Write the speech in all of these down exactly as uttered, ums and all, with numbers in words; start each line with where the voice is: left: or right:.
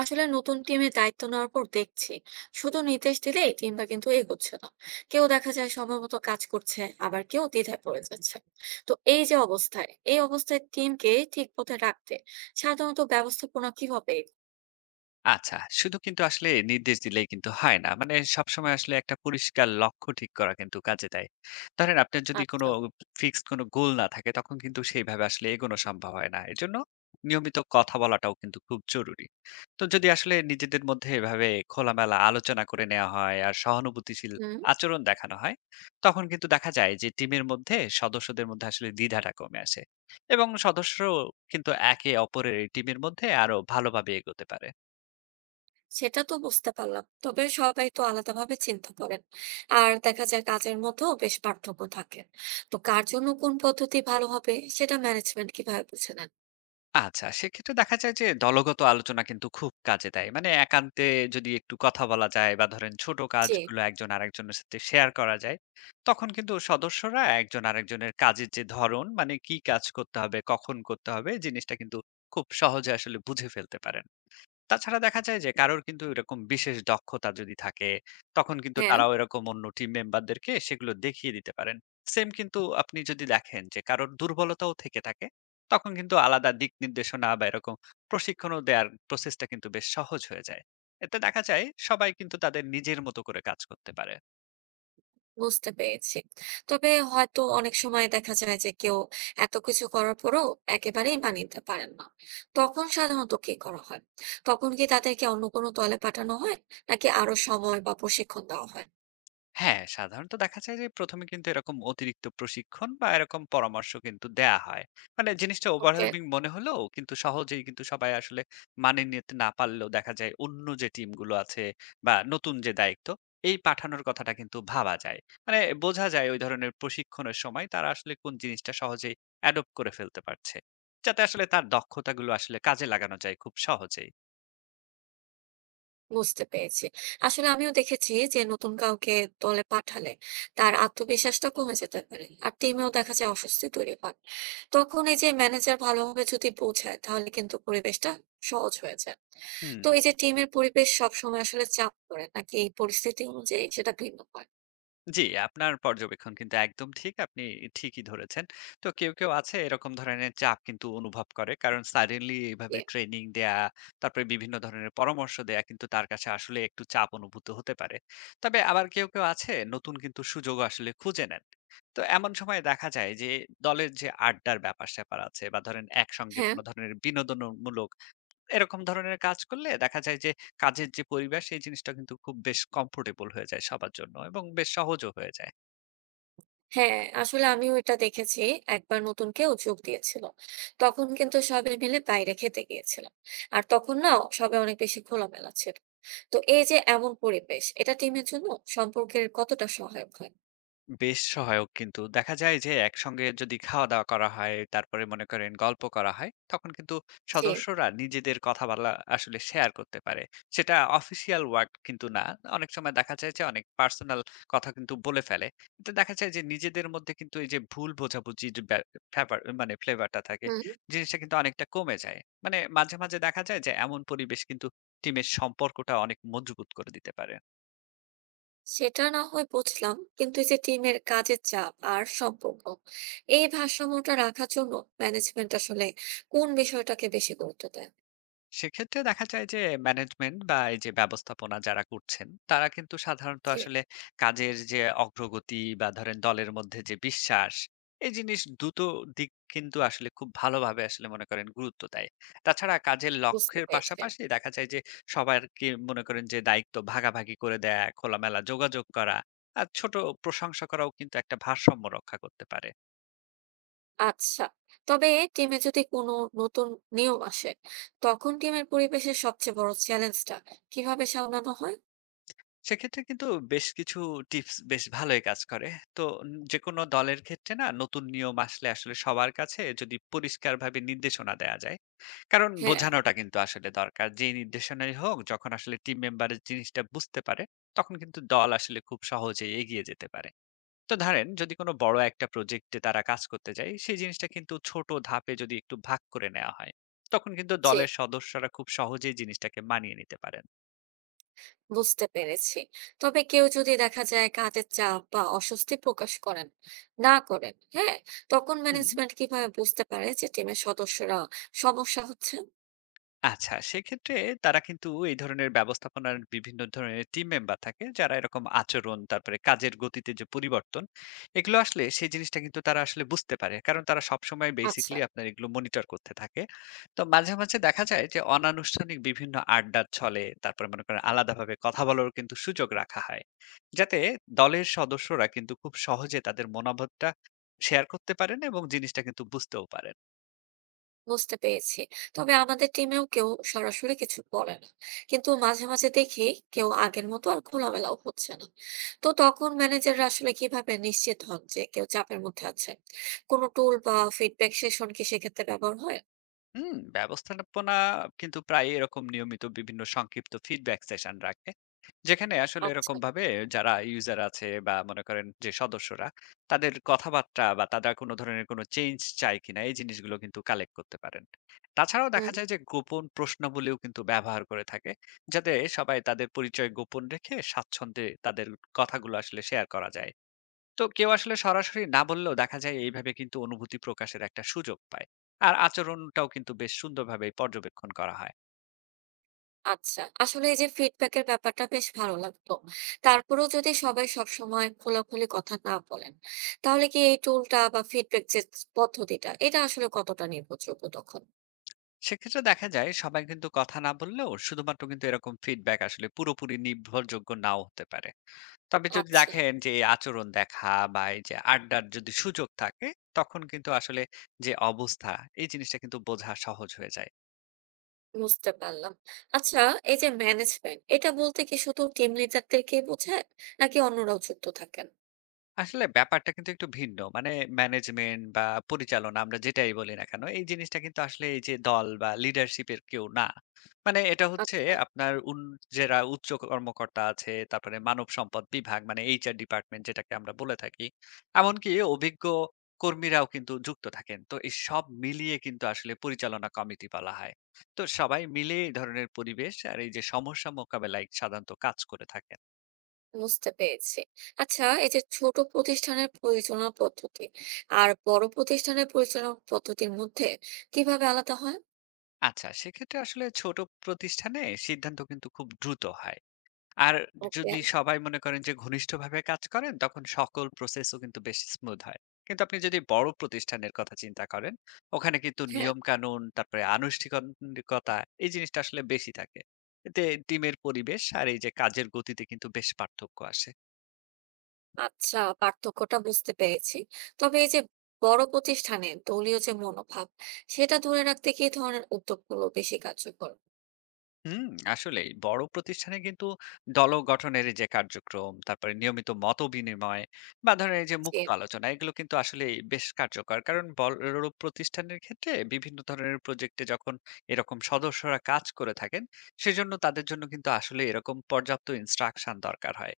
right: আসলে নতুন টিমে দায়িত্ব নেওয়ার পর দেখছি, শুধু নির্দেশ দিলেই টিমটা কিন্তু এগোচ্ছে না। কেউ দেখা যায় সময়মতো কাজ করছে, আবার কেউ দ্বিধায় পড়ে যাচ্ছে। তো এই যে অবস্থায় এই অবস্থায় টিমকে ঠিক পথে রাখতে সাধারণত ব্যবস্থাপনা কিভাবে এগোয়?
left: আচ্ছা, শুধু কিন্তু আসলে নির্দেশ দিলেই কিন্তু হয় না। মানে সবসময় আসলে একটা পরিষ্কার লক্ষ্য ঠিক করা কিন্তু কাজে দেয়। ধরেন আপনার যদি কোনো
right: আচ্ছা।
left: ফিক্সড কোনো গোল না থাকে তখন কিন্তু সেইভাবে আসলে এগোনো সম্ভব হয় না। এজন্য নিয়মিত কথা বলাটাও কিন্তু খুব জরুরি। তো যদি আসলে নিজেদের মধ্যে এভাবে খোলামেলা আলোচনা করে নেওয়া হয় আর সহানুভূতিশীল
right: হুম।
left: আচরণ দেখানো হয়, তখন কিন্তু দেখা যায় যে টিমের মধ্যে সদস্যদের মধ্যে আসলে দ্বিধাটা কমে আসে এবং সদস্যরাও কিন্তু একে অপরের টিমের মধ্যে আরো ভালোভাবে এগোতে পারে।
right: সেটা তো বুঝতে পারলাম, তবে সবাই তো আলাদাভাবে চিন্তা করেন আর দেখা যায় কাজের মধ্যেও বেশ পার্থক্য থাকে। তো কার জন্য কোন পদ্ধতি ভালো হবে সেটা ম্যানেজমেন্ট কিভাবে বুঝে নেন?
left: আচ্ছা, সেক্ষেত্রে দেখা যায় যে দলগত আলোচনা কিন্তু খুব কাজে দেয়। মানে একান্তে যদি একটু কথা বলা যায় বা ধরেন ছোট
right: জি।
left: কাজগুলো একজন আরেকজনের সাথে শেয়ার করা যায়, তখন কিন্তু সদস্যরা একজন আরেকজনের কাজের যে ধরন মানে কি কাজ করতে হবে, কখন করতে হবে জিনিসটা কিন্তু খুব সহজে আসলে বুঝে ফেলতে পারেন। তাছাড়া দেখা যায় যে কারোর কিন্তু এরকম বিশেষ দক্ষতা যদি থাকে, তখন কিন্তু
right: হ্যাঁ।
left: তারাও এরকম অন্য টিম মেম্বারদেরকে সেগুলো দেখিয়ে দিতে পারেন। সেম কিন্তু আপনি যদি দেখেন যে কারোর দুর্বলতাও থেকে থাকে, তখন কিন্তু আলাদা দিক নির্দেশনা বা এরকম প্রশিক্ষণও দেওয়ার প্রসেসটা কিন্তু বেশ সহজ হয়ে যায়। এতে দেখা যায় সবাই কিন্তু তাদের নিজের মতো করে কাজ করতে পারে।
right: বুঝতে পেরেছি। তবে হয়তো অনেক সময় দেখা যায় যে কেউ এত কিছু করার পরেও একেবারেই মানিয়ে নিতে পারেন না। তখন সাধারণত কি করা হয়? তখন কি তাদেরকে অন্য কোনো দলে পাঠানো হয়? নাকি আরো সময় বা প্রশিক্ষণ দেওয়া হয়?
left: হ্যাঁ, সাধারণত দেখা যায় যে প্রথম এ কিন্তু এরকম অতিরিক্ত প্রশিক্ষণ বা এরকম পরামর্শ কিন্তু দেয়া হয়। মানে জিনিসটা
right: ওকে।
left: overwhelming মনে হলেও কিন্তু সহজেই কিন্তু সবাই আসলে মানিয়ে নিতে না পারলেও দেখা যায় অন্য যে টিমগুলো আছে বা নতুন যে দায়িত্ব, এই পাঠানোর কথাটা কিন্তু ভাবা যায়। মানে বোঝা যায় ওই ধরনের প্রশিক্ষণের সময় তারা আসলে কোন জিনিসটা সহজেই অ্যাডপ্ট করে ফেলতে পারছে। যাতে আসলে তার দক্ষতাগুলো আসলে কাজে লাগানো যায় খুব সহজেই।
right: বুঝতে পেরেছি। আসলে আমিও দেখেছি যে নতুন কাউকে দলে পাঠালে তার আত্মবিশ্বাসটা কমে যেতে পারে। আর টিমেও দেখা যায় অস্বস্তি তৈরি হয়। তখন এই যে ম্যানেজার ভালোভাবে যদি বোঝায়, তাহলে কিন্তু পরিবেশটা সহজ হয়ে যায়।
left: হুম।
right: তো এই যে টিমের পরিবেশ সবসময় আসলে চাপ পড়ে, নাকি এই পরিস্থিতি অনুযায়ী সেটা ভিন্ন হয়?
left: জি, আপনার পর্যবেক্ষণ কিন্তু একদম ঠিক। আপনি ঠিকই ধরেছেন। তো কেউ, কেউ আছে এরকম ধরনের চাপ কিন্তু অনুভব করে। কারণ suddenly এভাবে ট্রেনিং দেয়া, তারপরে বিভিন্ন ধরনের পরামর্শ দেয়া কিন্তু তার কাছে আসলে একটু চাপ অনুভূত হতে পারে। তবে আবার কেউ, কেউ আছে নতুন কিন্তু সুযোগ আসলে খুঁজে নেন। তো এমন সময় দেখা যায় যে দলের যে আড্ডার ব্যাপার-স্যাপার আছে বা ধরেন একসঙ্গে
right: হ্যাঁ।
left: কোন ধরনের বিনোদনমূলক এরকম ধরনের কাজ করলে দেখা যায় যে কাজের যে পরিবেশ সেই জিনিসটা কিন্তু খুব বেশ কমফোর্টেবল হয়ে যায় সবার জন্য এবং বেশ সহজও হয়ে যায়।
right: হ্যাঁ, আসলে আমিও এটা দেখেছি। একবার নতুন কেউ যোগ দিয়েছিল। তখন কিন্তু সবাই মিলে বাইরে খেতে গিয়েছিলাম। আর তখন না, সবাই অনেক বেশি খোলামেলা ছিল। তো এই যে এমন পরিবেশ, এটা টিমের জন্য সম্পর্কের কতটা সহায়ক হয়?
left: বেশ সহায়ক কিন্তু দেখা যায় যে একসঙ্গে যদি খাওয়া দাওয়া করা হয় তারপরে মনে করেন গল্প করা হয় তখন কিন্তু
right: যে।
left: সদস্যরা নিজেদের কথা বলা আসলে শেয়ার করতে পারে। সেটা অফিসিয়াল ওয়ার্ড কিন্তু না, অনেক সময় দেখা যায় যে অনেক পার্সোনাল কথা কিন্তু বলে ফেলে, কিন্তু দেখা যায় যে নিজেদের মধ্যে কিন্তু এই যে ভুল বোঝাবুঝি যে ব্যা- ব্যাপার- মানে ফ্লেভারটা থাকে,
right: হুম,
left: জিনিসটা কিন্তু অনেকটা কমে যায়। মানে মাঝে মাঝে দেখা যায় যে এমন পরিবেশ কিন্তু টিমের সম্পর্কটা অনেক মজবুত করে দিতে পারে।
right: সেটা না হয় বুঝলাম। কিন্তু এই যে টিমের কাজের চাপ আর সম্পর্ক, এই ভারসাম্যটা রাখার জন্য ম্যানেজমেন্ট আসলে কোন বিষয়টাকে বেশি গুরুত্ব দেয়?
left: সেক্ষেত্রে দেখা যায় যে ম্যানেজমেন্ট বা এই যে ব্যবস্থাপনা যারা করছেন তারা কিন্তু সাধারণত
right: জি।
left: আসলে কাজের যে অগ্রগতি বা ধরেন দলের মধ্যে যে বিশ্বাস এই জিনিস দুটো দিক কিন্তু আসলে খুব ভালোভাবে আসলে মনে করেন গুরুত্ব দেয়। তাছাড়া কাজের
right: বুঝতে
left: লক্ষ্যের
right: পেরেছি।
left: পাশাপাশি দেখা যায় যে সবাইকে মনে করেন যে দায়িত্ব ভাগাভাগি করে দেয়া, খোলামেলা যোগাযোগ করা আর ছোট প্রশংসা করাও কিন্তু একটা ভারসাম্য রক্ষা করতে পারে।
right: আচ্ছা, তবে টিমে যদি কোনো নতুন নিয়ম আসে, তখন টিমের পরিবেশের সবচেয়ে বড় চ্যালেঞ্জটা কিভাবে সামলানো হয়?
left: সেক্ষেত্রে কিন্তু বেশ কিছু টিপস বেশ ভালোই কাজ করে। তো যেকোনো দলের ক্ষেত্রে না নতুন নিয়ম আসলে, আসলে সবার কাছে যদি পরিষ্কারভাবে নির্দেশনা দেয়া যায়। কারণ
right: হ্যাঁ।
left: বোঝানোটা কিন্তু আসলে দরকার। যেই নির্দেশনাই হোক যখন আসলে টিম মেম্বার জিনিসটা বুঝতে পারে, তখন কিন্তু দল আসলে খুব সহজেই এগিয়ে যেতে পারে। তো ধরেন যদি কোনো বড় একটা প্রজেক্টে তারা কাজ করতে যায়, সেই জিনিসটা কিন্তু ছোট ধাপে যদি একটু ভাগ করে নেওয়া হয়, তখন কিন্তু
right: যে।
left: দলের সদস্যরা খুব সহজেই জিনিসটাকে মানিয়ে নিতে পারেন।
right: বুঝতে পেরেছি। তবে কেউ যদি দেখা যায় কাজের চাপ বা অস্বস্তি প্রকাশ করেন না, করেন, হ্যাঁ, তখন
left: হুম।
right: ম্যানেজমেন্ট কিভাবে বুঝতে পারে যে টিমের সদস্যরা সমস্যা হচ্ছে?
left: আচ্ছা, সেক্ষেত্রে তারা কিন্তু এই ধরনের ব্যবস্থাপনার বিভিন্ন ধরনের টিম মেম্বার থাকে, যারা এরকম আচরণ, তারপরে কাজের গতিতে যে পরিবর্তন, এগুলো আসলে সেই জিনিসটা কিন্তু তারা আসলে বুঝতে পারে। কারণ তারা সবসময়
right: আচ্ছা।
left: বেসিক্যালি আপনার এগুলো মনিটর করতে থাকে। তো মাঝে, মাঝে দেখা যায় যে অনানুষ্ঠানিক বিভিন্ন আড্ডার ছলে, তারপরে মনে করেন আলাদাভাবে কথা বলারও কিন্তু সুযোগ রাখা হয়। যাতে দলের সদস্যরা কিন্তু খুব সহজে তাদের মনোভাবটা শেয়ার করতে পারেন এবং জিনিসটা কিন্তু বুঝতেও পারেন।
right: বুঝতে পেরেছি। তবে আমাদের টিমেও কেউ সরাসরি কিছু বলে না, কিন্তু মাঝে মাঝে দেখি কেউ আগের মতো আর খোলামেলাও হচ্ছে না। তো তখন ম্যানেজাররা আসলে কিভাবে নিশ্চিত হন যে কেউ চাপের মধ্যে আছে? কোনো টুল বা ফিডব্যাক সেশন কি সেক্ষেত্রে ব্যবহার হয়?
left: হুম, ব্যবস্থাপনা কিন্তু প্রায় এরকম নিয়মিত বিভিন্ন সংক্ষিপ্ত ফিডব্যাক সেশন রাখে, যেখানে আসলে এরকম
right: আচ্ছা।
left: ভাবে যারা ইউজার আছে বা মনে করেন যে সদস্যরা তাদের কথাবার্তা বা তারা কোনো ধরনের কোনো চেঞ্জ চায় কিনা এই জিনিসগুলো কিন্তু কালেক্ট করতে পারেন। তাছাড়াও দেখা
right: হুম।
left: যায় যে গোপন প্রশ্নাবলীও কিন্তু ব্যবহার করে থাকে, যাতে সবাই তাদের পরিচয় গোপন রেখে স্বাচ্ছন্দ্যে তাদের কথাগুলো আসলে শেয়ার করা যায়। তো কেউ আসলে সরাসরি না বললেও দেখা যায় এইভাবে কিন্তু অনুভূতি প্রকাশের একটা সুযোগ পায় আর আচরণটাও কিন্তু বেশ সুন্দরভাবে পর্যবেক্ষণ করা হয়।
right: আচ্ছা, আসলে এই যে ফিডব্যাকের ব্যাপারটা বেশ ভালো লাগতো। তারপরেও যদি সবাই সবসময় খোলাখুলি কথা না বলেন, তাহলে কি এই টুলটা বা ফিডব্যাক যে পদ্ধতিটা এটা আসলে কতটা নির্ভরযোগ্য তখন?
left: সেক্ষেত্রে দেখা যায় সবাই কিন্তু কথা না বললেও শুধুমাত্র কিন্তু এরকম ফিডব্যাক আসলে পুরোপুরি নির্ভরযোগ্য নাও হতে পারে। তবে যদি
right: আচ্ছা।
left: দেখেন যে এই আচরণ দেখা বা এই যে আড্ডার যদি সুযোগ থাকে, তখন কিন্তু আসলে যে অবস্থা এই জিনিসটা কিন্তু বোঝা সহজ হয়ে যায়।
right: বুঝতে পারলাম। আচ্ছা, এই যে ম্যানেজমেন্ট এটা বলতে কি শুধু টিম লিডারদেরকেই বোঝায়, নাকি অন্যরাও যুক্ত থাকেন?
left: আসলে ব্যাপারটা কিন্তু একটু ভিন্ন। মানে ম্যানেজমেন্ট বা পরিচালনা আমরা যেটাই বলি না কেন, এই জিনিসটা কিন্তু আসলে এই যে দল বা লিডারশিপ এর কেউ না। মানে এটা হচ্ছে
right: আচ্ছা।
left: আপনার উন যারা উচ্চ কর্মকর্তা আছে, তারপরে মানব সম্পদ বিভাগ মানে এইচ আর ডিপার্টমেন্ট যেটাকে আমরা বলে থাকি। এমনকি অভিজ্ঞ কর্মীরাও কিন্তু যুক্ত থাকেন। তো এই সব মিলিয়ে কিন্তু আসলে পরিচালনা কমিটি বলা হয়। তো সবাই মিলে এই ধরনের পরিবেশ আর এই যে সমস্যা মোকাবেলায় সাধারণত কাজ করে থাকেন।
right: বুঝতে পেরেছি। আচ্ছা, এই যে ছোট প্রতিষ্ঠানের পরিচালনা পদ্ধতি আর বড় প্রতিষ্ঠানের পরিচালনা পদ্ধতির মধ্যে কিভাবে আলাদা হয়?
left: আচ্ছা, সেক্ষেত্রে আসলে ছোট প্রতিষ্ঠানে সিদ্ধান্ত কিন্তু খুব দ্রুত হয়। আর
right: ওকে।
left: যদি সবাই মনে করেন যে ঘনিষ্ঠভাবে কাজ করেন, তখন সকল প্রসেসও কিন্তু বেশ স্মুথ হয়। কিন্তু আপনি যদি বড় প্রতিষ্ঠানের কথা চিন্তা করেন, ওখানে কিন্তু
right: হ্যাঁ।
left: নিয়ম-কানুন, তারপরে আনুষ্ঠানিকতা এই জিনিসটা আসলে বেশি থাকে। এতে টিমের পরিবেশ আর এই যে কাজের গতিতে কিন্তু বেশ পার্থক্য আসে।
right: আচ্ছা, পার্থক্যটা বুঝতে পেরেছি। তবে এই যে বড় প্রতিষ্ঠানে দলীয় যে মনোভাব, সেটা ধরে রাখতে কি ধরনের উদ্যোগগুলো বেশি কার্যকর?
left: হুম, আসলেই বড় প্রতিষ্ঠানে কিন্তু দল গঠনের এই যে কার্যক্রম, তারপরে নিয়মিত মত বিনিময় বা ধরেন এই যে
right: যে।
left: মুক্ত আলোচনা এগুলো কিন্তু আসলে বেশ কার্যকর। কারণ বড় প্রতিষ্ঠানের ক্ষেত্রে বিভিন্ন ধরনের প্রজেক্টে যখন এরকম সদস্যরা কাজ করে থাকেন, সেজন্য তাদের জন্য কিন্তু আসলে এরকম পর্যাপ্ত ইনস্ট্রাকশন দরকার হয়।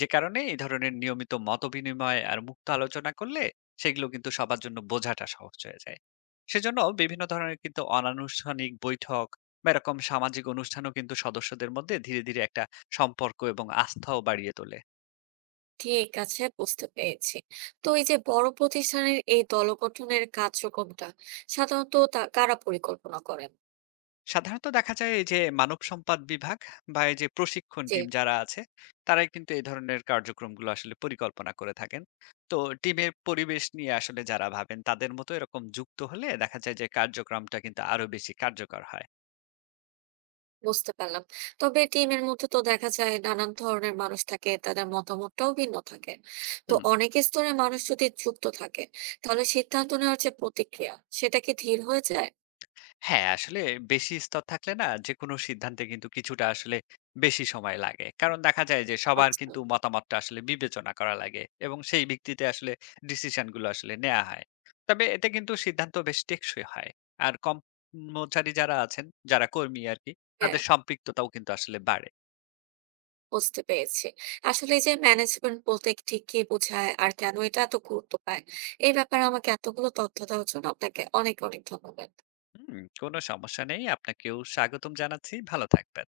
left: যে কারণে এই ধরনের নিয়মিত মত বিনিময় আর মুক্ত আলোচনা করলে সেগুলো কিন্তু সবার জন্য বোঝাটা সহজ হয়ে যায়। সেজন্য বিভিন্ন ধরনের কিন্তু অনানুষ্ঠানিক বৈঠক বা এরকম সামাজিক অনুষ্ঠানও কিন্তু সদস্যদের মধ্যে ধীরে ধীরে একটা সম্পর্ক এবং আস্থাও বাড়িয়ে তোলে।
right: ঠিক আছে, বুঝতে পেরেছি। তো এই যে বড় প্রতিষ্ঠানের এই দল গঠনের কার্যক্রমটা সাধারণত তা- কারা পরিকল্পনা করেন?
left: সাধারণত দেখা যায় এই যে মানব সম্পদ বিভাগ বা এই যে প্রশিক্ষণ
right: যে।
left: টিম যারা আছে, তারাই কিন্তু এই ধরনের কার্যক্রমগুলো আসলে পরিকল্পনা করে থাকেন। তো টিমের পরিবেশ নিয়ে আসলে যারা ভাবেন তাদের মতো এরকম যুক্ত হলে দেখা যায় যে কার্যক্রমটা কিন্তু আরো বেশি কার্যকর হয়।
right: বুঝতে পারলাম। তবে টিমের মধ্যে তো দেখা যায় নানান ধরনের মানুষ থাকে, তাদের মতামতটাও ভিন্ন থাকে। তো
left: হুম।
right: অনেক স্তরের মানুষ যদি যুক্ত থাকে, তাহলে সিদ্ধান্ত নেওয়ার যে প্রতিক্রিয়া সেটা কি ধীর হয়ে যায়?
left: হ্যাঁ, আসলে বেশি স্তর থাকলে না যেকোনো সিদ্ধান্তে কিন্তু কিছুটা আসলে বেশি সময় লাগে। কারণ দেখা যায় যে সবার
right: আচ্ছা।
left: কিন্তু মতামতটা আসলে বিবেচনা করা লাগে এবং সেই ভিত্তিতে আসলে ডিসিশন গুলো আসলে নেওয়া হয়। তবে এতে কিন্তু সিদ্ধান্ত বেশ টেকসই হয়। আর কর্মচারী যারা আছেন, যারা কর্মী আরকি, তাদের
right: হ্যাঁ।
left: সম্পৃক্ততাও কিন্তু আসলে বাড়ে।
right: বুঝতে পেরেছি। আসলে এই যে ম্যানেজমেন্ট বলতে ঠিক কি বোঝায়, আর কেন এটা এত গুরুত্ব পায়? এই ব্যাপারে আমাকে এতগুলো তথ্য দেওয়ার জন্য আপনাকে অনেক, অনেক ধন্যবাদ।
left: হুম, কোনো সমস্যা নেই। আপনাকেও স্বাগতম জানাচ্ছি। ভালো থাকবেন।